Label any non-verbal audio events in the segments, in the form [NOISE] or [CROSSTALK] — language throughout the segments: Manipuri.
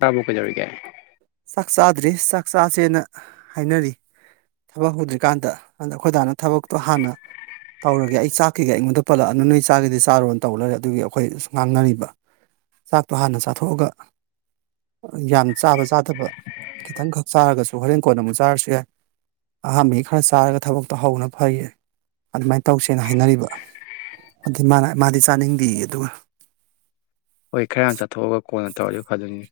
ꯇꯥꯕ꯭ꯔꯣ ꯀꯩꯗꯧꯔꯤꯒꯦ ꯆꯥꯛ ꯆꯥꯗ꯭ꯔꯤ ꯆꯥꯛ ꯆꯥꯁꯦꯅ ꯍꯥꯏꯅꯔꯤ ꯊꯕꯛ ꯍꯧꯗ꯭ꯔꯤꯀꯥꯟꯗ ꯑꯥꯟꯗ ꯑꯈꯣꯏꯗꯥꯅ ꯊꯕꯛꯇꯣ ꯍꯥꯟꯅ ꯇꯧꯔꯒꯦ ꯑꯩ ꯆꯥꯛꯀꯤꯒ ꯑꯩꯉꯣꯟꯗ ꯄꯜꯂꯛꯑꯅꯨ ꯅꯣꯏ ꯆꯥꯒꯦꯗꯤ ꯆꯥꯔꯣꯟ ꯇꯧ ꯂꯔꯦ ꯑꯗꯨꯒꯤ ꯑꯈꯣꯏ ꯉꯥꯡꯅꯔꯤꯕ ꯆꯥꯛꯇꯣ ꯍꯥꯟꯅ ꯆꯥꯊꯣꯛꯑꯒ ꯌꯥꯝ ꯆꯥꯕ ꯆꯥꯠ ꯇꯕ ꯈꯤꯇꯪꯈꯛ ꯆꯥꯔꯒꯁꯨ ꯍꯣꯔꯦꯟ ꯀꯣꯟꯅ ꯑꯃꯨꯛ ꯆꯥꯔꯁꯨ ꯌꯥꯏ ꯑꯍꯥꯝꯕꯩ ꯈꯔ ꯆꯥꯔꯒ ꯊꯕꯛꯇꯣ ꯍꯧꯅ ꯐꯩꯌꯦ ꯑꯗꯨꯃꯥꯏꯟ ꯇꯧꯁꯦꯅ ꯍꯥꯏꯅꯔꯤꯕ ꯑꯗꯨ ꯃꯥꯅ ꯃꯥꯗꯤ ꯆꯥꯅꯤꯡꯗꯦꯌꯦ ꯑꯗꯨꯒ ꯍꯣꯏ ꯈꯔꯌꯥꯝ ꯆꯠꯊꯣꯛꯑꯒ ꯀꯣꯟꯅ ꯇꯧꯔꯖꯨ ꯐꯗꯣꯏꯅꯤꯅꯦ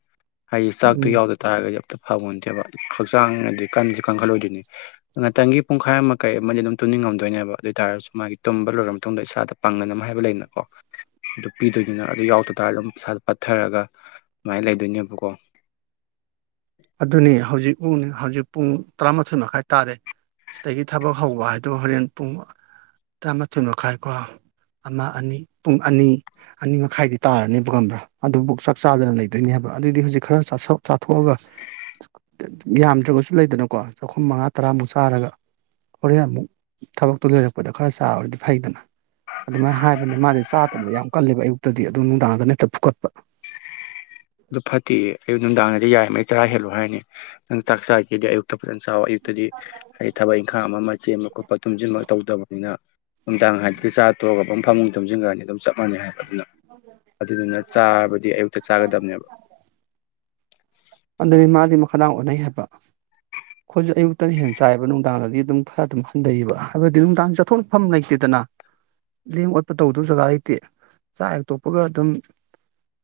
ꯍꯥꯏꯗꯤ ꯆꯥꯛꯇꯣ ꯎꯝ ꯌꯥꯎꯗ ꯇꯥꯔꯒꯗꯤ ꯑꯝꯇ ꯐꯡꯉꯣꯟꯇꯦꯕ ꯍꯛꯆꯥꯡꯅꯗꯤ ꯀꯟꯖꯨ ꯀꯟꯈꯠ ꯂꯣꯛꯑꯣꯏꯗꯨꯏꯅꯤ ꯉꯇꯪꯒꯤ ꯄꯨꯡꯈꯥꯏ ꯑꯃ ꯀꯩ ꯑꯃꯗꯤ ꯑꯗꯨꯝ ꯇꯨꯝꯅꯤꯡꯉꯝꯗꯣꯏꯅꯦꯕ ꯑꯗꯨꯏ ꯑꯣꯏꯇꯥꯥꯔꯁꯨ ꯃꯥꯒꯤ ꯇꯨꯝꯕ ꯂꯣꯏꯔꯕ ꯃꯇꯨꯡꯗ ꯏꯁꯥꯗ ꯄꯥꯡꯉꯟꯅ ꯑꯃ ꯍꯥꯏꯕ ꯂꯩꯅꯀꯣ ꯑꯗꯨ ꯄꯤꯗꯣꯏꯅꯤꯅ ꯑꯗꯨ ꯌꯥꯎꯇ ꯇꯥꯔ ꯗꯨꯝ ꯏꯁꯥꯖꯦ ꯄꯠꯊꯔꯒ ꯃꯥꯏꯟ ꯂꯩꯗꯣꯏꯅꯦꯕꯀꯣ ꯑꯗꯨꯅꯦ ꯍꯧꯖꯤꯛ ꯄꯨꯡ ꯍꯧꯖꯤꯛ ꯄꯨꯡ ꯇꯔꯥꯃꯥꯊꯣꯏ ꯃꯈꯥꯏ ꯇꯥꯔꯦ ꯁꯤꯗꯒꯤ ꯊꯕꯛ ꯍꯧꯕ ꯍꯥꯏꯗꯣ ꯍꯣꯔꯦꯟ ꯄꯨꯡ ꯇꯔꯥꯃꯥꯊꯣꯏ ꯃꯈꯥꯏꯀꯣ ꯑꯃ ꯑꯅꯤ ꯄꯨꯡ ꯑꯅꯤ ꯑꯅꯤ ꯃꯈꯥꯏꯗꯤ ꯇꯥꯔꯅꯦꯕ ꯈꯪꯕ꯭ꯔꯥ ꯑꯗꯨꯕꯨꯛ ꯆꯥꯛ ꯆꯥꯗꯅ ꯂꯩꯗꯣꯏꯅꯦꯕ ꯑꯗꯨꯏꯗꯤ ꯍꯧꯖꯤꯛ ꯈꯔ ꯆꯥꯁꯣꯛ ꯆꯥꯊꯣꯛꯑꯒ ꯌꯥꯝꯗ꯭ꯔꯕꯁꯨ ꯂꯩꯗꯅꯀꯣ ꯆꯥꯛꯈꯣꯝ ꯃꯉꯥ ꯇꯔꯥꯃꯨꯛ ꯆꯥꯔꯒ ꯍꯣꯔꯦꯟ ꯑꯃꯨꯛ ꯊꯕꯛꯇꯨ ꯂꯣꯏꯔꯛꯄꯗ ꯈꯔ ꯆꯥꯔꯗꯤ ꯐꯩꯗꯅ ꯑꯗꯨꯃꯥꯏ ꯍꯥꯏꯕꯅꯦ ꯃꯥꯗꯤ ꯆꯥꯗꯕ ꯌꯥꯝ ꯀꯜꯂꯦꯕ ꯑꯌꯨꯛꯇꯗꯤ ꯑꯗꯨ ꯅꯨꯡꯗꯥꯡꯗꯅ ꯍꯦꯠꯇ ꯐꯨꯀꯠꯄ ꯑꯗꯨ ꯐꯠꯇꯤꯌꯦ ꯑꯌꯨꯛ ꯅꯨꯡꯗꯥꯡꯗꯤ ꯌꯥꯔꯤꯝꯃꯩ ꯆꯔꯥ ꯍꯦꯜꯂꯨ ꯍꯥꯏꯅꯤ ꯅꯪ ꯆꯥꯛ ꯆꯥꯏꯒꯦꯗꯤ ꯑꯌꯨꯛꯇ ꯐꯖꯟ ꯆꯥꯎꯋꯣ ꯑꯌꯨꯛꯇꯗꯤ ꯍꯩꯏ ꯊꯕꯛ ꯏꯪꯈꯥꯡ ꯑꯃ ꯑꯃ ꯆꯦꯟꯕ ꯈꯣꯠꯄ ꯇꯨꯝꯖꯤꯟꯕ ꯇꯧꯗꯕꯅꯤꯅ ꯅꯨꯃꯤꯗꯥꯡ ꯍꯥꯏꯕꯗꯨꯗꯤ ꯆꯥ ꯇꯣꯛꯑꯒ ꯑꯕꯝ ꯐꯃꯨꯡ ꯇꯨꯝꯖꯤꯟꯒ꯭ꯔꯅꯤ ꯑꯗꯨꯝ ꯆꯞ ꯃꯥꯅꯩ ꯍꯥꯏꯕ ꯑꯗꯨꯅ ꯑꯗꯨꯗꯨꯅ ꯆꯥꯕꯗꯤ ꯑꯌꯨꯛꯇ ꯆꯥꯒꯗꯕꯅꯦꯕ ꯑꯗꯨꯅꯤ ꯃꯥꯗꯤ ꯃꯈꯥꯗꯥꯡ ꯑꯣꯟꯅꯩ ꯍꯥꯏꯕ [INAUDIBLE] ꯈꯣꯏꯗꯤ ꯑꯌꯨꯛꯇꯗꯤ ꯍꯦꯟ ꯆꯥꯏꯍꯥꯕ ꯅꯨꯡꯗꯥꯡꯗꯗꯤ ꯑꯗꯨꯝ ꯈꯔ ꯑꯗꯨꯝ ꯍꯟꯗꯩꯌꯦꯕ ꯍꯥꯏꯕꯗꯤ ꯅꯨꯡꯗꯥꯡ ꯆꯠꯊꯣꯛꯔꯐꯝ ꯂꯩꯇꯦꯗꯅ ꯂꯦꯡ ꯑꯣꯠꯄ ꯇꯧꯗꯧ ꯖꯒ ꯂꯩꯇꯦ ꯆꯥꯛ ꯍꯦꯛ ꯇꯣꯛꯄꯒ ꯑꯗꯨꯝ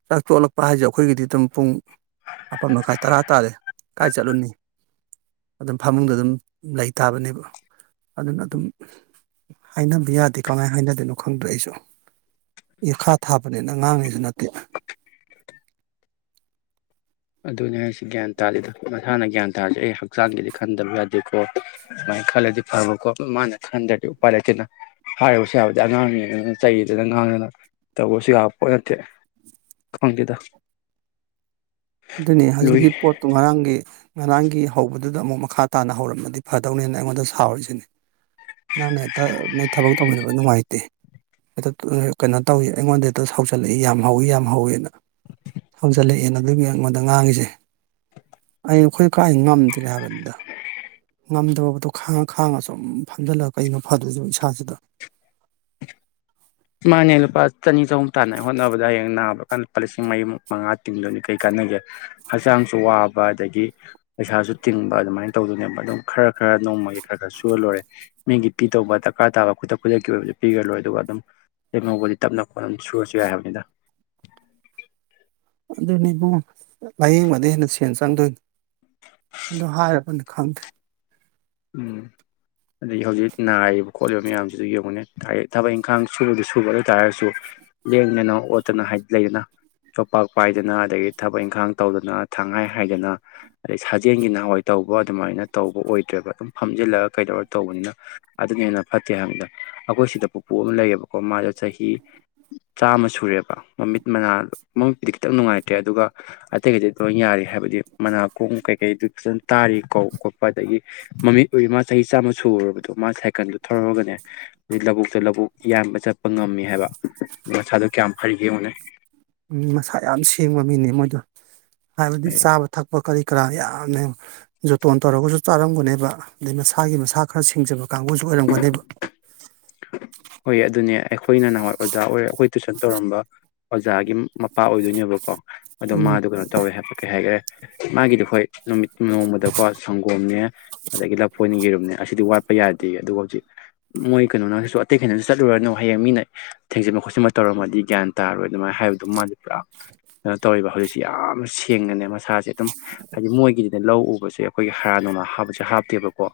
ꯆꯥꯛ ꯇꯣꯂꯛꯄ ꯍꯥꯏꯖꯦ ꯑꯩꯈꯣꯏꯒꯤꯗꯤ ꯗꯨꯝ ꯄꯨꯡ ꯃꯥꯄꯟ ꯃꯈꯥꯏ ꯇꯔꯥ ꯇꯥꯔꯦ ꯀꯥꯏ ꯆꯠꯂꯨꯅꯤ ꯑꯗꯨꯝ ꯐꯃꯨꯡꯗ ꯑꯗꯨꯝ ꯂꯩ ꯇꯥꯕꯅꯦꯕ ꯑꯗꯨꯅ ꯑꯗꯨꯝ ꯍꯥꯏꯅꯕ ꯌꯥꯗꯦ ꯀꯃꯥꯏ ꯍꯥꯏꯅꯗꯣꯏꯅꯣ ꯈꯪꯗ꯭ꯔꯦ ꯑꯩꯁꯨ ꯏꯈꯥ ꯊꯥꯕꯅꯦꯅ ꯉꯥꯡꯅꯦꯖꯨ ꯅꯠꯇꯦ ꯑꯗꯨꯅꯤ ꯍꯥꯏꯁꯤ ꯒ꯭ꯌꯥꯟ ꯇꯥꯗꯦꯗ ꯃꯁꯥꯅ ꯒ꯭ꯌꯥꯟ ꯇꯥꯔꯗꯤ ꯑꯩ ꯍꯛꯆꯥꯡꯒꯤꯗꯤ ꯈꯟꯗꯕ ꯌꯥꯗꯦꯀꯣ ꯁꯨꯃꯥꯏ ꯈꯜꯂꯗꯤ ꯐꯕꯀꯣ ꯃꯥꯅ ꯈꯟꯗ꯭ꯔꯗꯤ ꯎꯄꯥꯏ ꯂꯩꯇꯦꯅ ꯍꯥꯏꯔꯨꯕꯁꯨ ꯌꯥꯕ ꯅꯠꯇꯦ ꯑꯉꯥꯡꯅꯤꯗꯅ ꯆꯩꯗꯅ ꯉꯥꯡꯗꯅ ꯇꯧꯕꯁꯨ ꯌꯥꯕ ꯄꯣꯠ ꯅꯠꯇꯦ ꯈꯪꯗꯦꯗ ꯑꯗꯨꯅꯦ ꯂꯨꯏ ꯍꯧꯖꯤꯛꯀꯤ ꯄꯣꯠꯇꯣ ꯉꯔꯥꯡꯒꯤ ꯉꯔꯥꯡꯒꯤ ꯍꯧꯕꯗꯨꯗ ꯑꯃꯨꯛ ꯃꯈꯥ ꯇꯥꯅ ꯍꯧꯔꯝꯃꯗꯤ ꯐꯗꯧꯅꯦꯅ ꯑꯩꯉꯣꯟꯗ ꯁꯥꯥꯎꯔꯤꯁꯤꯅꯤ ꯅꯪꯅ ꯍꯦꯛꯇ ꯅꯣꯏ ꯊꯕꯛ ꯇꯧꯃꯤꯟꯅꯕ ꯅꯨꯡꯉꯥꯏꯇꯦ ꯍꯦꯛꯇ ꯀꯩꯅꯣ ꯇꯧꯋ ꯑꯩꯉꯣꯟꯗ ꯍꯦꯛꯇ ꯁꯥꯎꯖꯜꯂꯛꯏ ꯌꯥꯝ ꯍꯧꯋ ꯌꯥꯝ ꯍꯧꯋꯤꯅ ꯍꯧꯖꯤꯜꯂꯛꯑꯦꯅ ꯑꯗꯨꯒꯤ ꯑꯩꯉꯣꯟꯗ ꯉꯥꯡꯉꯤꯖꯦ ꯑꯩꯅ ꯑꯩꯈꯣꯏ ꯀꯥꯏ ꯉꯝꯗ꯭ꯔꯦ ꯍꯥꯏꯕꯅꯤꯗ ꯉꯝꯗꯕꯗꯣ ꯈꯥꯡꯉ ꯈꯥꯡꯉ ꯁꯨꯝ ꯐꯝꯖꯜꯂꯒ ꯀꯩꯅꯣ ꯐꯗꯣꯏꯖꯤꯕꯣ ꯏꯁꯥꯁꯤꯗ ꯃꯥꯅꯦ ꯂꯨꯄꯥ ꯆꯅꯤ ꯆꯍꯨꯝ ꯇꯥꯟꯅ ꯍꯣꯠꯅꯕꯗ ꯍꯌꯦꯡ ꯅꯥꯕ [UNINTELLIGIBLE] ꯂꯨꯄꯥ ꯂꯤꯁꯤꯡ ꯃꯔꯤꯃꯨꯛ ꯃꯉꯥ ꯇꯤꯡꯗꯣꯏꯅꯤ ꯀꯔꯤ ꯀꯥꯟꯅꯒꯦ ꯍꯛꯆꯥꯡꯁꯨ ꯋꯥꯕ ꯑꯗꯒꯤ ꯄꯩꯁꯥꯖꯨ ꯇꯤꯡꯕ ꯑꯗꯨꯃꯥꯏꯅ ꯇꯧꯗꯣꯏꯅꯦꯕ ꯑꯗꯨꯝ ꯈꯔ ꯈꯔ ꯅꯣꯡꯃꯒꯤ ꯈꯔ ꯈꯔ ꯁꯨꯔ ꯂꯣꯏꯔꯦ ꯃꯤꯒꯤ ꯄꯤꯗꯧꯕ ꯗꯔꯀꯥꯔ ꯇꯥꯕ ꯈꯨꯗꯛ ꯈꯨꯗꯛꯀꯤ ꯑꯣꯏꯕꯗꯨ ꯄꯤꯒ꯭ꯔ ꯂꯣꯏ ꯑꯗꯨꯒ ꯑꯗꯨꯝ ꯂꯦꯝꯍꯧꯕꯗꯤ ꯇꯞꯅ ꯈꯣꯠꯅ ꯑꯝ ꯁꯨꯔꯁꯨ ꯌꯥꯏ ꯍꯥꯏꯕꯅꯤꯗ ꯑꯗꯨꯅꯦ ꯏꯕꯨꯡꯉꯣ ꯂꯥꯏꯌꯦꯡꯕꯗꯩ ꯍꯦꯟ ꯁꯦꯟ ꯆꯪꯗꯣꯏꯟ ꯑꯗꯣ ꯍꯥꯏꯔꯕꯅꯤ ꯈꯪꯗꯦ ꯎꯝ ꯑꯗꯒꯤ ꯍꯧꯖꯤꯛ ꯅꯥꯔꯤꯕ ꯈꯣꯠꯂꯤꯕ ꯃꯌꯥꯝꯖꯤꯗꯩ ꯌꯦꯡꯉꯨꯅꯦ ꯍꯥꯏꯔꯤ ꯊꯕꯛ ꯏꯪꯈꯥꯡ ꯁꯗꯤ ꯁꯨꯕ ꯑꯗꯨꯢ ꯇꯥꯥꯔꯁꯨ ꯂꯦꯡꯗꯅ ꯑꯣꯠꯇꯅ ꯍꯥꯏꯗ ꯂꯩꯗꯅ ꯌꯣꯄꯥꯛ ꯄꯥꯏꯗꯅ ꯑꯗꯒꯤ ꯊꯕꯛ ꯏꯪꯈꯥꯡ ꯇꯧꯗꯅ ꯊꯪꯍꯥꯏ ꯍꯥꯏꯗꯅ ꯑꯗꯩ ꯁꯥꯖꯦꯟꯒꯤ ꯅꯍꯥꯋꯥꯏ ꯇꯧꯕ ꯑꯗꯨꯃꯥꯏꯅ ꯇꯧꯕ ꯑꯣꯏꯗ꯭ꯔꯦꯕ ꯑꯗꯨꯝ ꯐꯝꯖꯤꯜꯂꯒ ꯀꯩꯗꯧꯔ ꯇꯧꯕꯅꯤꯅ ꯑꯗꯨꯅ ꯍꯦꯟꯅ ꯐꯠꯇꯦ ꯍꯥꯏꯝꯅꯤꯗ ꯑꯈꯣꯏ ꯁꯤꯗ ꯄꯨꯄꯨ ꯑꯃ ꯂꯩꯌꯦꯕꯀꯣ ꯃꯥꯗꯣ ꯆꯍꯤ ꯆꯥꯝꯃ ꯁꯨꯔꯦꯕ ꯃꯃꯤꯠ ꯃꯅꯥ ꯃꯃꯤꯠꯄꯨꯗꯤ ꯈꯤꯇꯪ ꯅꯨꯡꯉꯥꯏꯇ꯭ꯔꯦ ꯑꯗꯨꯒ ꯑꯇꯩ ꯒꯩꯗꯩ ꯂꯣꯏ ꯌꯥꯔꯤ ꯍꯥꯏꯕꯗꯤ ꯃꯅꯥꯀꯣꯡ ꯀꯩꯀꯩꯗꯨ ꯐꯖꯟ ꯇꯥꯔꯤ ꯀꯧ ꯈꯣꯞꯄ ꯑꯗꯒꯤ ꯃꯃꯤꯠ ꯎꯏ ꯃꯥ ꯆꯍꯤ ꯆꯥꯝꯃ ꯁꯨꯨꯔꯕꯗꯣ ꯃꯥ ꯁꯥꯏꯀꯟꯗꯨ ꯊꯧꯔꯒꯅꯦ ꯃꯤ ꯂꯕꯨꯛꯇ ꯂꯕꯨꯛ ꯌꯥꯝꯕ ꯆꯠꯄ ꯉꯝꯃꯤ ꯍꯥꯏꯕ ꯃꯁꯥꯗꯣ ꯀ꯭ꯌꯥꯝ ꯐꯔꯤꯒꯦ ꯌꯦꯡꯉꯨꯅꯦ ꯃꯤ ꯃꯁꯥ ꯌꯥꯝ ꯁꯦꯡꯕ ꯃꯤꯅꯤ ꯃꯣꯏꯗꯣ ꯍꯥꯏꯕꯗꯤ ꯆꯥꯕ ꯊꯛꯄ ꯀꯔꯤ ꯀꯔꯥ ꯌꯥꯝꯅ ꯌꯦꯡ ꯖꯣꯇꯣꯟ ꯇꯧꯔꯒꯖꯨ ꯆꯥꯔꯝꯒꯅꯦꯕ ꯑꯗꯩ ꯃꯁꯥꯒꯤ ꯃꯁꯥ ꯈꯔ ꯁꯦꯡꯖꯕ ꯀꯥꯡꯕꯨꯖꯨ ꯑꯣꯏꯔꯝꯒꯅꯦꯕ ꯍꯣꯏ ꯑꯗꯨꯅꯦ ꯑꯩꯈꯣꯏꯅ ꯅꯍꯥꯋꯥꯏ ꯑꯣꯖꯥ ꯑꯣꯏꯔ ꯑꯩꯈꯣꯏ ꯇꯨꯏꯁꯟ ꯇꯧꯔꯝꯕ ꯑꯣꯖꯥꯒꯤ ꯃꯝ ꯃꯄꯥ ꯑꯣꯏꯗꯣꯏꯅꯦꯕꯀꯣ ꯑꯗꯣ ꯎꯝ ꯃꯥꯗꯣ ꯀꯅꯣ ꯇꯧꯋꯦ ꯍꯥꯏꯕ ꯀꯩ ꯍꯥꯏꯒ꯭ꯔꯦ ꯃꯥꯒꯤꯗꯤ ꯍꯣꯏ ꯅꯨꯃꯤꯠ ꯅꯣꯡꯃꯗꯀꯣ ꯁꯪꯒꯣꯝꯅꯦ ꯑꯗꯒꯤ ꯂꯐꯣꯏꯅꯦ ꯌꯦꯔꯨꯝꯅꯦ ꯑꯁꯤꯗꯤ ꯋꯥꯠꯄ ꯌꯥꯗꯦꯌꯦ ꯑꯗꯨꯒ ꯍꯧꯖꯤꯛ ꯃꯣꯏ ꯀꯩꯅꯣꯅꯁꯨ ꯇꯩ ꯀꯩꯅꯣꯁꯨ ꯆꯠꯂꯨꯔꯅꯣ ꯍꯌꯦꯡ ꯃꯤꯅ ꯊꯦꯡꯖꯤꯟꯕ ꯈꯣꯠꯆꯤꯟꯕ ꯇꯧꯔꯝꯃꯗꯤ ꯒ꯭ꯌꯥꯟ ꯇꯥꯔꯣꯏ ꯑꯗꯨꯃꯥꯏ ꯍꯥꯏꯕꯗꯨ ꯃꯥꯗꯤ ꯄꯨꯔꯥ ꯀꯩꯅꯣ ꯇꯧꯔꯤꯕ ꯍꯧꯖꯤꯛꯁꯤ ꯌꯥꯝ ꯁꯦꯡꯅꯅꯦ ꯃꯁꯥꯁꯦ ꯑꯗꯨꯝ ꯍꯥꯏꯗꯤ ꯃꯣꯏꯒꯤꯗꯤꯅꯦ ꯂꯧ ꯎꯕꯁꯦ ꯑꯩꯈꯣꯏꯒꯤ ꯍꯥꯔ ꯅꯨꯡꯒ ꯍꯥꯞꯄꯁꯦ ꯍꯥꯞꯇꯦꯕꯀꯣ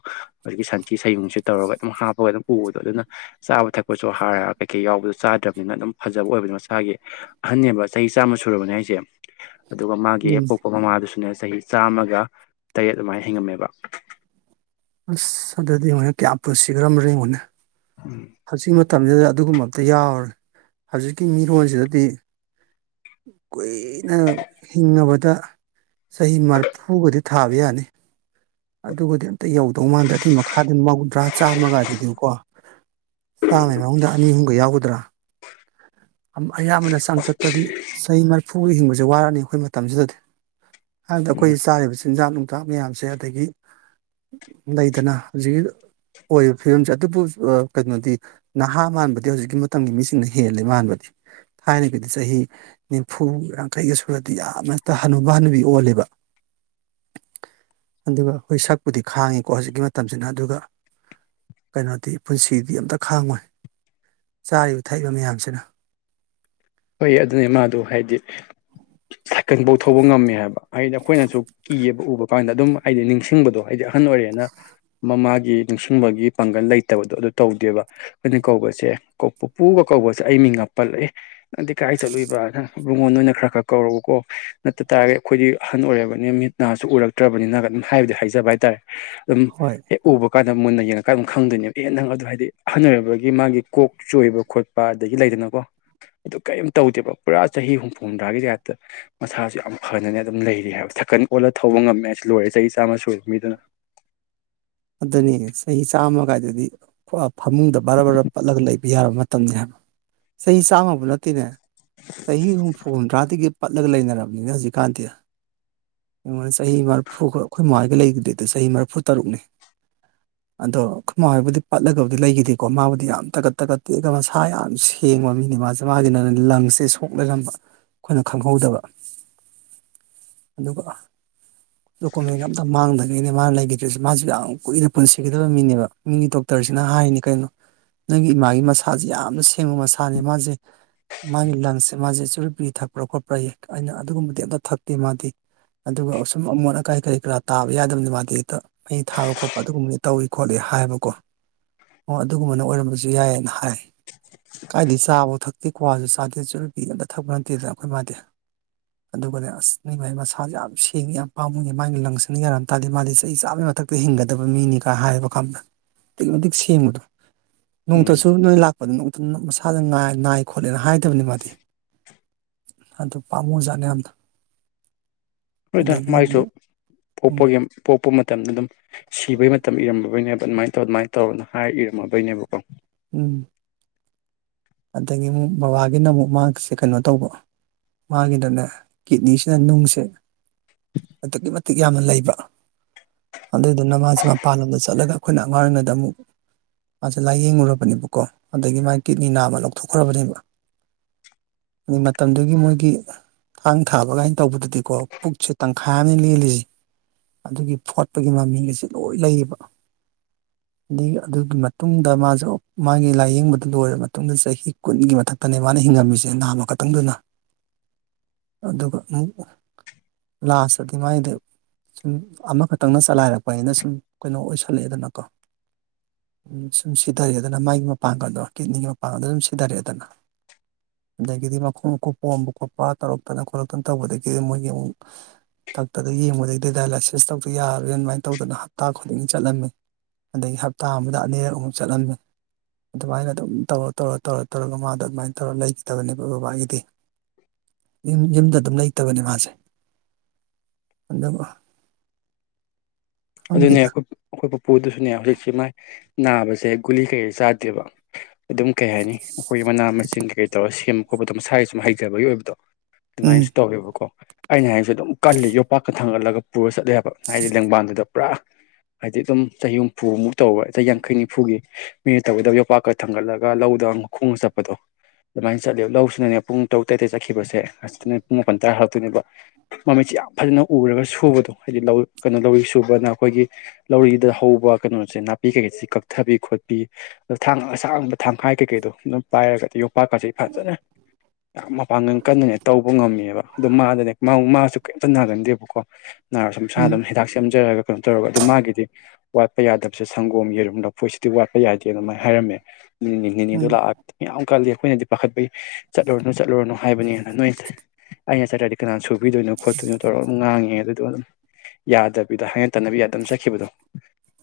ꯍꯧꯖꯤꯛꯀꯤ ꯁꯟꯊꯤ ꯁꯩꯌꯨꯡꯁꯦ ꯇꯧꯔꯒ ꯑꯗꯨꯝ ꯍꯥꯞꯄꯒ ꯑꯗꯨꯝ ꯎꯕꯗꯣ ꯑꯗꯨꯅ ꯆꯥꯕ ꯊꯛꯄꯁꯨ ꯍꯥꯔ ꯀꯩꯀꯩ ꯌꯥꯎꯕꯗꯣ ꯆꯥꯗ꯭ꯔꯝꯅꯤꯅ ꯑꯗꯨꯝ ꯐꯖꯕ ꯑꯣꯏꯕꯗꯣ ꯃꯁꯥꯒꯤ ꯑꯍꯟꯅꯦꯕ ꯆꯍꯤ ꯆꯥꯝꯃ ꯁꯨꯔꯕꯅꯦ ꯍꯥꯢꯁꯦ ꯑꯗꯨꯒ ꯃꯥꯒꯤꯍꯦꯛ ꯑꯗꯨꯅꯤ ꯄꯣꯛꯄ ꯃꯃꯥꯗꯨꯁꯨꯅꯦ ꯆꯍꯤ ꯆꯥꯝꯃꯒ ꯇꯔꯦꯠ ꯑꯗꯨꯃꯥꯏꯟ ꯍꯤꯡꯉꯝꯃꯦꯕ ꯑꯁ ꯑꯗꯨꯗꯤ ꯌꯦꯡꯎꯟꯅꯦ ꯀ꯭ꯌꯥ ꯄꯨꯠꯁꯤꯒ꯭ꯔꯝ ꯔꯦꯡꯉꯨꯅꯦ ꯎꯝ ꯍꯧꯖꯤꯛ ꯃꯇꯝꯖꯤꯗ ꯑꯗꯨꯒꯨꯝꯕ ꯑꯝꯇ ꯌꯥꯎꯔꯦ ꯍꯧꯖꯤꯛꯀꯤ ꯃꯤꯔꯣꯟꯖꯤꯗꯗꯤ ꯀꯨꯏꯅ ꯍꯤꯡꯉꯕꯗ ꯆꯍꯤ ꯃ꯭ꯔꯐꯨꯒꯗꯤ ꯊꯥꯕ ꯌꯥꯅꯤ ꯑꯗꯨꯒꯗꯤ ꯑꯝꯇ ꯌꯧꯗꯧ ꯃꯥꯟꯗꯦ ꯑꯗꯨꯏ ꯃꯈꯥꯗꯟ ꯃꯧꯗ꯭ꯔꯥ ꯆꯥꯝꯃꯒꯥꯗꯨꯗꯤꯀꯣ ꯆꯥꯝꯃꯩ ꯃꯅꯨꯡꯗ ꯑꯅꯤ ꯍꯨꯝꯒ ꯌꯥꯎꯒꯗ꯭ꯔ ꯑꯝ ꯑꯌꯥꯝꯕꯅ ꯆꯥꯡꯆꯠꯇꯗꯤ ꯆꯍꯤ ꯃ꯭ꯔꯐꯨꯒꯤ ꯍꯤꯡꯕꯁꯦ ꯋꯥꯔꯅꯤ ꯑꯩꯈꯣꯏ ꯃꯇꯝꯖꯤꯗꯗꯤ ꯍꯥꯏꯕꯗꯤ ꯎꯝ ꯑꯩꯈꯣꯏꯒꯤ ꯆꯥꯔꯤꯕ ꯆꯤꯟꯖꯥꯛ ꯅꯨꯡꯖꯥꯛ ꯃꯌꯥꯝꯁꯦ ꯑꯗꯒꯤ ꯂꯩꯗꯅ ꯍꯨꯖꯤꯛ ꯑꯣꯏꯔꯤꯕ ꯐꯤꯕꯝꯖꯦ ꯑꯗꯨꯕꯨ ꯑꯥ ꯀꯩꯅꯣꯗꯤ ꯅꯍꯥ ꯃꯥꯟꯕꯗꯤ ꯍꯧꯖꯤꯛꯀꯤ ꯃꯇꯝꯒꯤ ꯃꯤꯁꯤꯡꯅ ꯍꯦꯜꯂꯦ ꯃꯥꯟꯕꯗꯤ ꯊꯥꯏꯅꯒꯤꯗꯤ ꯆꯍꯤ ꯅꯤꯝꯐꯨ ꯌꯥꯡꯈꯩꯒ ꯁꯨꯔꯗꯤ ꯌꯥꯝ ꯍꯠꯇ ꯍꯅꯨꯕ ꯍꯅꯨꯕꯤ ꯑꯣꯜꯂꯦꯕ [INAUDIBLE] ꯑꯗꯨꯒ ꯑꯈꯣꯏ ꯁꯛꯄꯨꯗꯤ ꯈꯥꯡꯉꯤꯀꯣ ꯍꯧꯖꯤꯛꯀꯤ ꯃꯇꯝꯁꯤꯅ ꯑꯗꯨꯒ ꯀꯩꯅꯣꯗꯤ ꯄꯨꯟꯁꯤꯗꯤ ꯑꯝꯇ ꯈꯥꯡꯉꯣꯏ ꯆꯥꯔꯤꯕ ꯊꯛꯏꯕ ꯃꯌꯥꯝꯁꯤꯅ ꯍꯣꯏ ꯑꯗꯨꯅꯦ ꯃꯥꯗꯣ ꯍꯥꯏꯗꯤ ꯁꯥꯏꯀꯟꯕꯧ ꯊꯧꯕ ꯉꯝꯃꯦ ꯍꯥꯏꯕ ꯍꯥꯏꯗꯤ ꯑꯩꯈꯣꯏꯅꯁꯨ ꯀꯤꯌꯦꯕ ꯎꯕ ꯀꯥꯟꯗ ꯑꯗꯨꯝ ꯍꯥꯏꯗꯤ ꯅꯤꯡꯁꯤꯡꯕꯗꯣ ꯍꯥꯏꯗꯤ ꯑꯍꯟ ꯑꯣꯏꯔꯦꯅ ꯃꯃꯥꯒꯤ ꯅꯤꯡꯁꯤꯡꯕꯒꯤ ꯄꯥꯡꯒꯟ ꯂꯩꯇꯕꯗꯣ ꯑꯗꯨ ꯇꯧꯗꯦꯕ ꯈꯣꯢꯅ ꯀꯧꯕꯁꯦ ꯀꯣ ꯄꯨꯄꯨꯨꯒ ꯀꯧꯕꯁꯦ ꯑꯩ ꯃꯤꯡꯒ ꯄꯜꯂꯛ ꯑꯦ ꯅꯪꯗꯤ ꯀꯥꯏ ꯆꯠꯂꯨꯏꯕꯅ ꯢꯕꯨꯡꯉꯣ ꯅꯣꯏꯅ ꯈꯔ ꯈꯔ ꯀꯧꯔꯎꯀꯣ ꯅꯠꯇ ꯇꯥꯔ ꯑꯈꯣꯏꯗꯤ ꯑꯍꯟ ꯑꯣꯏꯔꯕꯅꯤꯟ ꯃꯤꯠ ꯅꯥꯁꯨ ꯎꯔꯛꯇ꯭ꯔꯕꯅꯤꯅꯒ ꯑꯗꯨꯝ ꯍꯥꯏꯕꯨꯗꯤ ꯍꯥꯏꯖꯕ ꯍꯥꯏꯇꯥꯔꯦ ꯑꯗꯨꯝ ꯍꯣꯏ ꯍꯦꯛ ꯎꯕ ꯀꯥꯟꯗ ꯃꯨꯟꯅ ꯌꯦꯡꯉꯀꯥꯟꯗ ꯑꯗꯨꯝ ꯈꯪꯗꯣꯏꯅꯦꯕ ꯑꯦ ꯅꯪ ꯑꯗꯨ ꯍꯥꯏꯗꯤ ꯑꯣꯏꯔꯛꯄꯒꯤ ꯃꯥꯒꯤ ꯀꯣꯛ ꯆꯣꯏꯕ ꯈꯣꯠꯄ ꯄꯥꯗꯒꯤ ꯂꯩꯗꯅꯀꯣ ꯑꯗꯨ ꯀꯔꯤꯝ ꯇꯧꯗꯦꯕ ꯄꯨꯔꯥ ꯆꯍꯤ ꯍꯨꯝꯐꯨ ꯍꯨꯝꯗ꯭ꯔꯥꯒꯤ ꯇꯥꯏꯞꯇ ꯃꯁꯥꯁꯨ ꯌꯥꯝ ꯐꯅꯥꯅꯦ ꯑꯗꯨꯝ ꯂꯩꯔꯤ ꯍꯥꯏꯕ ꯁꯥꯏꯀꯟ ꯑꯣꯠꯂꯒ ꯊꯧꯕ ꯉꯝꯃꯦ ꯍꯥꯏꯁꯦ ꯂꯣꯏꯔꯦ ꯆꯍꯤ ꯆꯥꯝꯃ ꯁꯨꯔꯤ ꯃꯤꯗꯨꯅ ꯑꯗꯨꯅꯤꯅꯦ ꯆꯍꯤ ꯆꯥꯝꯃ ꯀꯥꯏꯗꯨꯗꯤ ꯐꯥꯃꯨꯡꯗ ꯕꯔꯥ ꯕꯔꯥ ꯄꯠꯂꯒ ꯂꯩꯕ ꯌꯥꯔꯕ ꯃꯇꯝꯅꯤ ꯍꯥꯏꯕ ꯆꯍꯤ ꯆꯥꯝꯃꯕꯨ ꯅꯠꯇꯦꯅꯦ ꯆꯍꯤ ꯍꯨꯝꯐꯨ ꯍꯨꯝꯗ꯭ꯔꯥꯗꯒꯤ ꯄꯠꯂꯒ ꯂꯩꯅꯔꯕꯅꯤꯅ ꯍꯧꯖꯤꯛꯀꯥꯟꯗꯤ ꯌꯦꯉꯣ ꯆꯍꯤ ꯃꯔꯐꯨꯒ ꯑꯩꯈꯣꯏ ꯃꯃꯥ ꯍꯣꯏꯒ ꯂꯩꯔꯒꯤꯗꯤꯗꯨ ꯆꯍꯤ ꯃꯔꯤꯐꯨ ꯇꯔꯨꯛꯅꯦ ꯑꯗꯣ ꯑꯩꯈꯣꯏ ꯍꯣꯏꯕꯨꯗꯤ ꯄꯠꯂꯒꯕꯨꯗꯤ ꯂꯩꯈꯤꯗꯦꯀꯣ ꯃꯥꯕꯨꯗꯤ ꯌꯥꯝ ꯇꯥꯒꯠ ꯇꯒꯠ ꯇꯦꯛꯑꯒ ꯃꯁꯥ ꯌꯥꯝ ꯁꯦꯡ ꯌꯦꯡꯕ ꯃꯤꯅꯦ ꯃꯥꯁꯦ ꯃꯥꯒꯤꯅ ꯂꯪꯁꯦ ꯁꯣꯛ ꯂꯩꯔꯝꯕ ꯑꯩꯈꯣꯏꯅ ꯈꯪꯍꯧꯗꯕ ꯑꯗꯨꯒ ꯗꯣꯀꯨꯃꯦꯟ ꯑꯝꯇ ꯃꯥꯡꯗꯒꯩꯅꯦ ꯃꯥꯅ ꯂꯩꯈꯤꯗ꯭ꯔꯤꯁꯨ ꯃꯥꯁꯨ ꯌꯥꯝ ꯀꯨꯏꯅ ꯄꯨꯟꯁꯤꯒꯗꯕ ꯃꯤꯅꯦꯕ ꯃꯤꯒꯤ ꯗꯣꯛꯇꯔꯁꯤꯅ ꯍꯥꯏꯅꯤ ꯀꯩꯅꯣ ꯅꯪꯒꯤ ꯏꯃꯥꯒꯤ ꯃꯁꯥꯁꯦ ꯌꯥꯝꯅ ꯁꯦꯡꯕ ꯃꯁꯥꯅꯦ ꯃꯥꯁꯦ ꯃꯥꯒꯤ ꯂꯪꯁꯦ ꯃꯥꯁꯦ ꯆꯨꯔꯤ ꯕꯤꯔꯤ ꯊꯛꯄ꯭ꯔꯥ ꯈꯣꯠꯄ꯭ꯔꯥꯌꯦ ꯑꯩꯅ ꯑꯗꯨꯒꯨꯝꯕꯗꯤ ꯑꯝꯇ ꯊꯛꯇꯦ ꯃꯥꯗꯤ ꯑꯗꯨꯒ ꯑꯁꯨꯝ ꯑꯃꯣꯠ ꯑꯀꯥꯏ ꯀꯔꯤ ꯀꯔꯥ ꯇꯥꯕ ꯌꯥꯗꯕꯅꯤ ꯃꯥꯗꯤ ꯃꯩ ꯊꯥꯕ ꯈꯣꯠꯄ ꯑꯗꯨꯒꯨꯝꯕꯗꯤ ꯇꯧꯏ ꯈꯣꯠꯂꯤ ꯍꯥꯏꯕꯀꯣ ꯑꯣ ꯑꯗꯨꯒꯨꯝꯕꯅ ꯑꯣꯏꯔꯝꯕꯁꯨ ꯌꯥꯏꯌꯦꯅ ꯍꯥꯏ ꯀꯥꯏꯗꯤ ꯆꯥꯕꯨ ꯊꯛꯇꯦ ꯀ꯭ꯋꯥꯁꯨ ꯆꯥꯗꯦ ꯆꯨꯔꯨꯞ ꯕꯤꯔꯤ ꯑꯝꯇ ꯊꯛꯄ ꯅꯠꯇꯦꯗꯅ ꯑꯩꯈꯣꯏ ꯃꯥꯗꯤ ꯑꯗꯨꯒꯅꯦ ꯑꯁ ꯅꯣꯏ ꯃꯥꯒꯤ ꯃꯁꯥꯁꯦ ꯌꯥꯝ ꯁꯦꯡꯉꯦ ꯌꯥꯝ ꯄꯥꯝꯃꯨꯏꯌꯦ ꯃꯥꯒꯤ ꯂꯪꯁꯅ ꯌꯥꯔꯝ ꯇꯥꯔꯗꯤ ꯃꯥꯗꯤ ꯆꯍꯤ ꯆꯥꯝ ꯃꯊꯛ ꯊꯛꯇ ꯍꯤꯡꯒ ꯃꯤꯅꯤꯒ ꯍꯥꯏꯕ ꯈꯪꯕ꯭ꯔꯥ ꯑꯗꯨꯛꯀꯤ ꯃꯇꯤꯛ ꯁꯦꯝꯕꯗꯣ ꯎꯝ ꯅꯣꯡꯇꯁꯨ ꯅꯣꯏ ꯂꯥꯛ ꯑꯗꯨ ꯅꯣꯡꯇ ꯃꯁꯥꯗ ꯅꯥꯏ ꯈꯣꯠꯂꯦꯅ ꯍꯥꯏꯗꯕꯅꯤ ꯃꯥꯗꯤ ꯑꯗꯨ ꯄꯥꯝꯃꯨ ꯖꯥꯠꯅꯤ ꯌꯥꯝꯅ ꯍꯣꯏꯗ ꯑꯗꯒꯤ ꯃꯒꯤꯁꯨ ꯑꯃꯨꯛ ꯎꯝ ꯄꯣꯛꯄꯒꯤ ꯄꯣꯛꯄ ꯃꯇꯝꯗ ꯑꯗꯨꯝ ꯁꯤꯕꯩ ꯃꯇꯝ ꯏꯔꯝꯗꯕꯩꯅꯦꯕ ꯑꯗꯨꯃꯥꯏꯅ ꯇꯧꯔ ꯑꯗꯨꯃꯥꯏ ꯇꯧꯔ ꯅ ꯍꯥꯏ ꯏꯔꯝꯃꯕꯩꯅꯦꯕꯀꯣ ꯎꯝ ꯑꯗꯒꯤ ꯑꯃꯨꯛ ꯕꯕꯥꯒꯤꯅ ꯑꯃꯨꯛ ꯃꯥꯒꯤꯁꯦ ꯀꯩꯅꯣ ꯇꯧꯕ ꯃꯥꯒꯤꯗꯅꯦ ꯀꯤꯠꯅꯤꯁꯤꯗ ꯅꯨꯡꯁꯦ ꯑꯗꯨꯛꯀꯤ ꯃꯇꯤꯛ ꯌꯥꯝꯅ ꯂꯩꯕ ꯑꯗꯨꯏꯗꯨꯅ ꯃꯥꯖ‌ꯦ ꯃꯄꯥꯟꯂꯣꯝꯗ ꯆꯠꯂꯒ ꯑꯩꯈꯣꯏꯅ ꯑꯉꯥꯡ ꯑꯣꯏꯔꯤꯉꯩꯗ ꯑꯃꯨꯛ ꯃꯥꯁꯦ ꯂꯥꯏꯌꯦꯡꯉꯨꯔꯕꯅꯦꯕꯀꯣ ꯑꯗꯒꯤ ꯃꯥꯏ ꯀꯤꯠꯅꯤ ꯅꯥꯝꯃ ꯂꯧꯊꯣꯛꯈ꯭ꯔꯕꯅꯦꯕ ꯑꯗꯩ ꯃꯇꯝꯗꯨꯒꯤ ꯃꯣꯏꯒꯤ ꯊꯥꯡ ꯊꯥꯕ ꯀꯥꯏꯅ ꯇꯧꯕꯗꯨꯗꯤꯀꯣ ꯄꯨꯛꯁꯦ ꯇꯪꯈꯥꯏ ꯑꯝꯅꯦ ꯂꯦꯜꯂꯤꯖ‌ꯦ ꯑꯗꯨꯒꯤ ꯐꯣꯠꯄꯒꯤ ꯃꯃꯤ ꯒꯁꯤ ꯂꯣꯏ ꯂꯩꯕ ꯑꯗꯩ ꯑꯗꯨꯒꯤ ꯃꯇꯨꯡꯗ ꯃꯥꯖ‌ꯦ ꯃꯥꯒꯤ ꯂꯥꯏꯌꯦꯡꯕꯗꯨ ꯂꯣꯏꯔ ꯃꯇꯨꯡꯗ ꯆꯍ ꯍꯤ ꯀꯨꯟꯒꯤ ꯃꯊꯛꯇꯅꯦ ꯃꯥꯅ ꯍꯤꯡꯉꯝꯃꯤꯁꯦ ꯅꯥꯝꯃ ꯈꯛꯇꯪꯗꯨꯅ ꯑꯗꯨꯒ ꯑꯃꯨꯛ ꯂꯥꯁꯇꯗꯤ ꯃꯥꯏꯗ‌ꯣ ꯁꯨꯝ ꯑꯃꯈꯛꯇꯪꯅ ꯆꯂꯥꯏꯔꯛꯄꯅꯤꯅ ꯁꯨꯝ ꯀꯩꯅꯣ ꯑꯣꯏꯁꯜꯂꯑꯦꯗꯅꯀꯣ ꯎꯝ ꯁꯨꯝ ꯁꯤꯊꯔꯑꯦꯗꯅ ꯃꯥꯒꯤ ꯃꯄꯥꯡꯒꯟꯗꯣ ꯀꯤꯠꯅꯤꯒꯤ ꯃꯄꯥꯡꯒꯟ ꯁꯨꯝ ꯁꯤꯊꯔꯛꯑꯦꯗꯅ ꯑꯗꯒꯤꯗꯤ ꯃꯈꯣꯡ ꯃꯈꯨꯠ ꯄꯣꯝꯕ ꯈꯣꯠꯄ ꯇꯧꯔꯛꯇꯅ ꯈꯣꯠꯂꯛꯇꯅ ꯇꯧꯕꯗꯒꯤꯗꯤ ꯃꯣꯏꯒꯤ ꯑꯃꯨꯛ ꯗꯥꯛꯇꯔꯗ ꯌꯦꯡꯕꯗꯩꯗꯤ ꯗꯥꯏꯂꯥꯏꯁꯤꯁ ꯇꯧꯗ꯭ꯔ ꯌꯥꯔꯔꯣꯏꯅ ꯑꯗꯨꯃꯥꯏꯅ ꯇꯧꯗꯅ ꯍꯞꯇꯥ ꯈꯨꯗꯤꯡꯒꯤ ꯆꯠꯂꯝꯃꯤ ꯑꯗꯒꯤ ꯍꯞꯇꯥ ꯑꯃꯗ ꯑꯅꯤꯔꯛꯃꯨꯛ ꯆꯠꯂꯝꯃꯤ ꯑꯗꯨꯃꯥꯏꯅ ꯑꯗꯨꯝ ꯇꯧꯔ ꯇꯧꯔ ꯇꯧꯔ ꯇꯧꯔꯒ ꯃꯥꯗꯣ ꯑꯗꯨꯃꯥꯏꯟ ꯇꯧꯔ ꯂꯩꯈꯤꯗꯕꯅꯦꯕ ꯕꯕꯥꯒꯤꯗꯤ ꯌꯨꯝ ꯌꯨꯝꯗ ꯑꯗꯨꯝ ꯂꯩꯇꯕꯅꯦ ꯃꯥꯁꯦ ꯑꯗꯨꯝ ꯑꯗꯨꯅꯦ ꯈꯪꯗꯦꯗ ꯑꯩꯈꯣꯏ [UNINTELLIGIBLE] ꯑꯩꯈꯣꯏ ꯄꯨꯄꯨꯗꯨꯁꯨꯅꯦ ꯍꯧꯖꯤꯛꯁꯦ ꯃꯥꯏ ꯅꯥꯕꯁꯦ ꯒꯨꯂꯤ ꯀꯩꯀꯩ ꯆꯥꯗꯦꯕ ꯑꯗꯨꯝ ꯀꯩ ꯍꯥꯏꯅꯤ ꯑꯩꯈꯣꯏ ꯃꯅꯥ ꯃꯁꯤꯡ ꯀꯩꯀꯩ ꯇꯧꯔ ꯁꯦꯝꯕ ꯈꯣꯠꯄꯗꯣ ꯃꯁꯥꯒꯤ ꯁꯨꯝ ꯍꯩꯖꯕꯩ ꯑꯣꯏꯕꯗꯣ ꯎꯝ ꯑꯗꯨꯃꯥꯏꯅꯁꯨ ꯇꯧꯋꯦꯕꯀꯣ ꯑꯩꯅ ꯍꯥꯏꯖ‌ꯦ ꯑꯗꯨꯝ ꯀꯜꯂꯤ ꯌꯣꯝꯄꯥꯛꯀ ꯊꯥꯡꯒꯠꯂꯒ ꯄꯨꯔ ꯆꯠꯂꯦ ꯍꯥ ꯕ ꯍꯥꯏꯗꯤ ꯂꯦꯡꯕꯥꯟꯗꯨꯗ ꯄꯨꯔꯥ ꯍꯥꯏꯗꯤ ꯑꯗꯨꯝ ꯆꯍꯤ ꯍꯨꯝꯐꯨꯃꯨꯛ ꯇꯧꯕ ꯆꯍꯤ ꯌꯥꯡꯈꯩ ꯅꯤꯐꯨꯒꯤ ꯃꯤꯅ ꯇꯧꯒꯗꯕ ꯌꯣꯄꯥꯛꯀ ꯊꯥꯡꯒꯠꯂꯒ ꯂꯧꯗ ꯃꯈꯣꯡꯅ ꯆꯠꯄꯗꯣ ꯑꯗꯨꯃꯥꯏꯅ ꯆꯠꯂꯦꯕ ꯂꯧꯁꯤꯅꯅꯦ ꯄꯨꯡ ꯇꯔꯨꯛ ꯇꯔꯦꯠꯇꯒ ꯆꯠꯈꯤꯕꯁꯦ ꯑꯁꯤꯅ ꯄꯨꯡ ꯃꯥꯄꯟ ꯇꯔꯥ ꯍꯥꯂꯛ ꯇꯣꯏꯅꯦꯕ ꯃꯃꯤꯠꯁꯤ ꯌꯥꯝ ꯐꯖꯅ ꯎꯔꯒ ꯁꯨꯕꯗꯣ ꯍꯥꯏꯗꯤ ꯂꯧ ꯀꯩꯅꯣ ꯂꯧꯔꯤ ꯁꯨ ꯎꯕꯅ ꯑꯩꯈꯣꯏꯒꯤ ꯂꯧꯔꯤꯗ ꯍꯧꯕ ꯀꯩꯅꯣꯁꯦ ꯅꯥꯄꯤ ꯀꯩꯀꯩꯁꯤ ꯀꯛꯊꯕꯤ ꯈꯣꯠꯄꯤ ꯑꯗꯩ ꯊꯥꯡ ꯑꯁꯥꯡꯕ ꯊꯥꯡꯈꯥꯏ ꯀꯩꯀꯩꯗꯣ ꯑꯗꯨꯝ ꯄꯥꯏꯔꯒ ꯌꯣꯝ ꯄꯥꯛꯀꯁꯤ ꯐꯖꯅ ꯌꯥꯝ ꯃꯄꯥꯡꯒꯟ ꯀꯟꯅꯅꯦ ꯇꯧꯕ ꯉꯝꯃꯤꯕ ꯑꯗꯣ ꯃꯥꯗꯅꯦ ꯃꯥ ꯃꯥꯁꯨ ꯀꯩꯝꯇ ꯅꯥꯒꯟꯗꯦꯕꯀꯣ ꯅꯥꯔꯁꯨ ꯃꯁꯥꯟ ꯎꯝ ꯑꯗꯨꯝ ꯍꯤꯗꯥꯛ ꯁꯦꯝꯖꯔꯒ ꯀꯩꯅꯣ ꯇꯧꯔꯒ ꯑꯗꯨ ꯃꯥꯒꯤꯗꯤ ꯋꯥꯠꯄ ꯌꯥꯗꯕꯁꯦ ꯁꯪꯒꯣꯝ ꯌꯦꯔꯨꯝ ꯂꯐꯣꯏꯁꯤꯗꯤ ꯋꯥꯠꯄ ꯌꯥꯗꯦ ꯑꯗꯨꯃꯥꯏ ꯍꯥꯏꯔꯝꯃꯦ [UNINTELLIGIBLE] ꯅꯦꯅꯦꯗꯨ ꯎꯝ ꯂꯥꯛꯑ ꯌꯥꯝ ꯀꯜꯂꯤ ꯑꯩꯈꯣꯏꯅꯗꯤ ꯄꯥꯈꯠꯄꯩ ꯆꯠꯂꯨꯔꯅꯨ ꯆꯠꯂꯨꯔꯅꯨ ꯍꯥꯏꯕꯅ‌ꯦꯅ ꯅꯣꯏ ꯑꯩꯅ ꯆꯠꯇ꯭ꯔꯗꯤ ꯀꯅꯥꯟ ꯁꯨ ꯕꯤꯗꯣꯏꯅꯣ ꯈꯣꯠꯇꯣꯏꯅꯣ ꯇꯧꯔ ꯎꯝ ꯉꯥꯡꯉꯦ ꯑꯗꯨꯗꯨꯑꯥ ꯑꯗꯨꯝ ꯌꯥꯗꯕꯤꯗ ꯍꯥꯏꯅ ꯇꯥꯅꯕꯤ ꯌꯥꯗ ꯗꯨꯝ ꯆꯠꯈꯤꯕꯗꯣ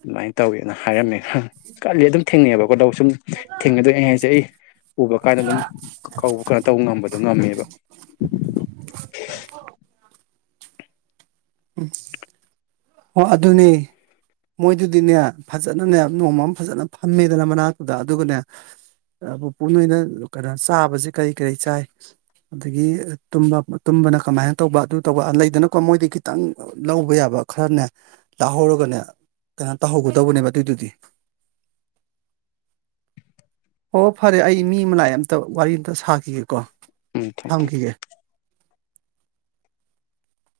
ꯑꯗꯨꯃꯥꯏꯟ ꯇꯧꯋꯦꯅ ꯍꯥꯏꯔꯝꯃꯦ ꯀꯜꯂꯤ ꯑꯗꯨꯝ ꯊꯦꯡꯅꯩꯕꯀꯣ ꯂꯧ ꯁꯨꯝ ꯊꯦꯡꯅꯗꯣꯏ ꯑꯩ ꯍꯥꯏꯁꯦ ꯑꯩ ꯎꯕ ꯀꯥꯟꯗ ꯑꯗꯨꯝ ꯀ ꯀꯧꯕ ꯀꯩꯅꯣ ꯇꯧ ꯉꯝꯕꯗꯣ ꯉꯝꯃꯦꯕ [UNINTELLIGIBLE] ꯎꯝ ꯑꯣ ꯑꯗꯨꯅꯦ ꯃꯣꯏꯗꯨꯗꯤꯅꯦ ꯐꯖꯅꯅꯦ ꯅꯣꯡꯃ ꯑꯃ ꯐꯖꯅ ꯐꯝꯃꯦꯗꯅ ꯃꯅꯥꯛꯇꯨꯗ ꯑꯗꯨꯒꯅꯦ ꯑꯥ ꯄꯨꯄꯨ ꯅꯣꯏꯅ ꯀꯩꯅꯣ ꯆꯥꯕꯖꯤ ꯀꯩ ꯀꯔꯤ ꯆꯥꯏ ꯑꯗꯒꯤ ꯇꯨꯝꯕ ꯇꯨꯝꯕꯅ ꯀꯃꯥꯏꯟ ꯇꯧꯕ ꯑꯗꯨ ꯇꯧꯕ ꯂꯩꯗꯅꯀꯣ ꯃꯣꯏꯗꯩ ꯈꯤꯠ ꯇꯪ ꯂꯧꯕ ꯌꯥꯕ ꯈꯔꯅꯦ ꯇꯥꯍꯧꯔꯒꯅꯦ ꯀꯩꯅꯣ ꯇꯧꯍꯧꯒꯗꯧꯕꯅꯦꯕ ꯑꯗꯨꯏꯗꯨꯗꯤ ꯑꯣ ꯐꯔꯦ ꯑꯩ ꯃꯤ ꯑꯃ ꯂꯥꯛꯑꯦ ꯑꯝꯇ ꯋꯥꯔꯤ ꯑꯝꯇ ꯁꯥꯈꯤꯒꯦꯀꯣ ꯎꯝ ꯊꯝ ꯊꯝꯈꯤꯒꯦ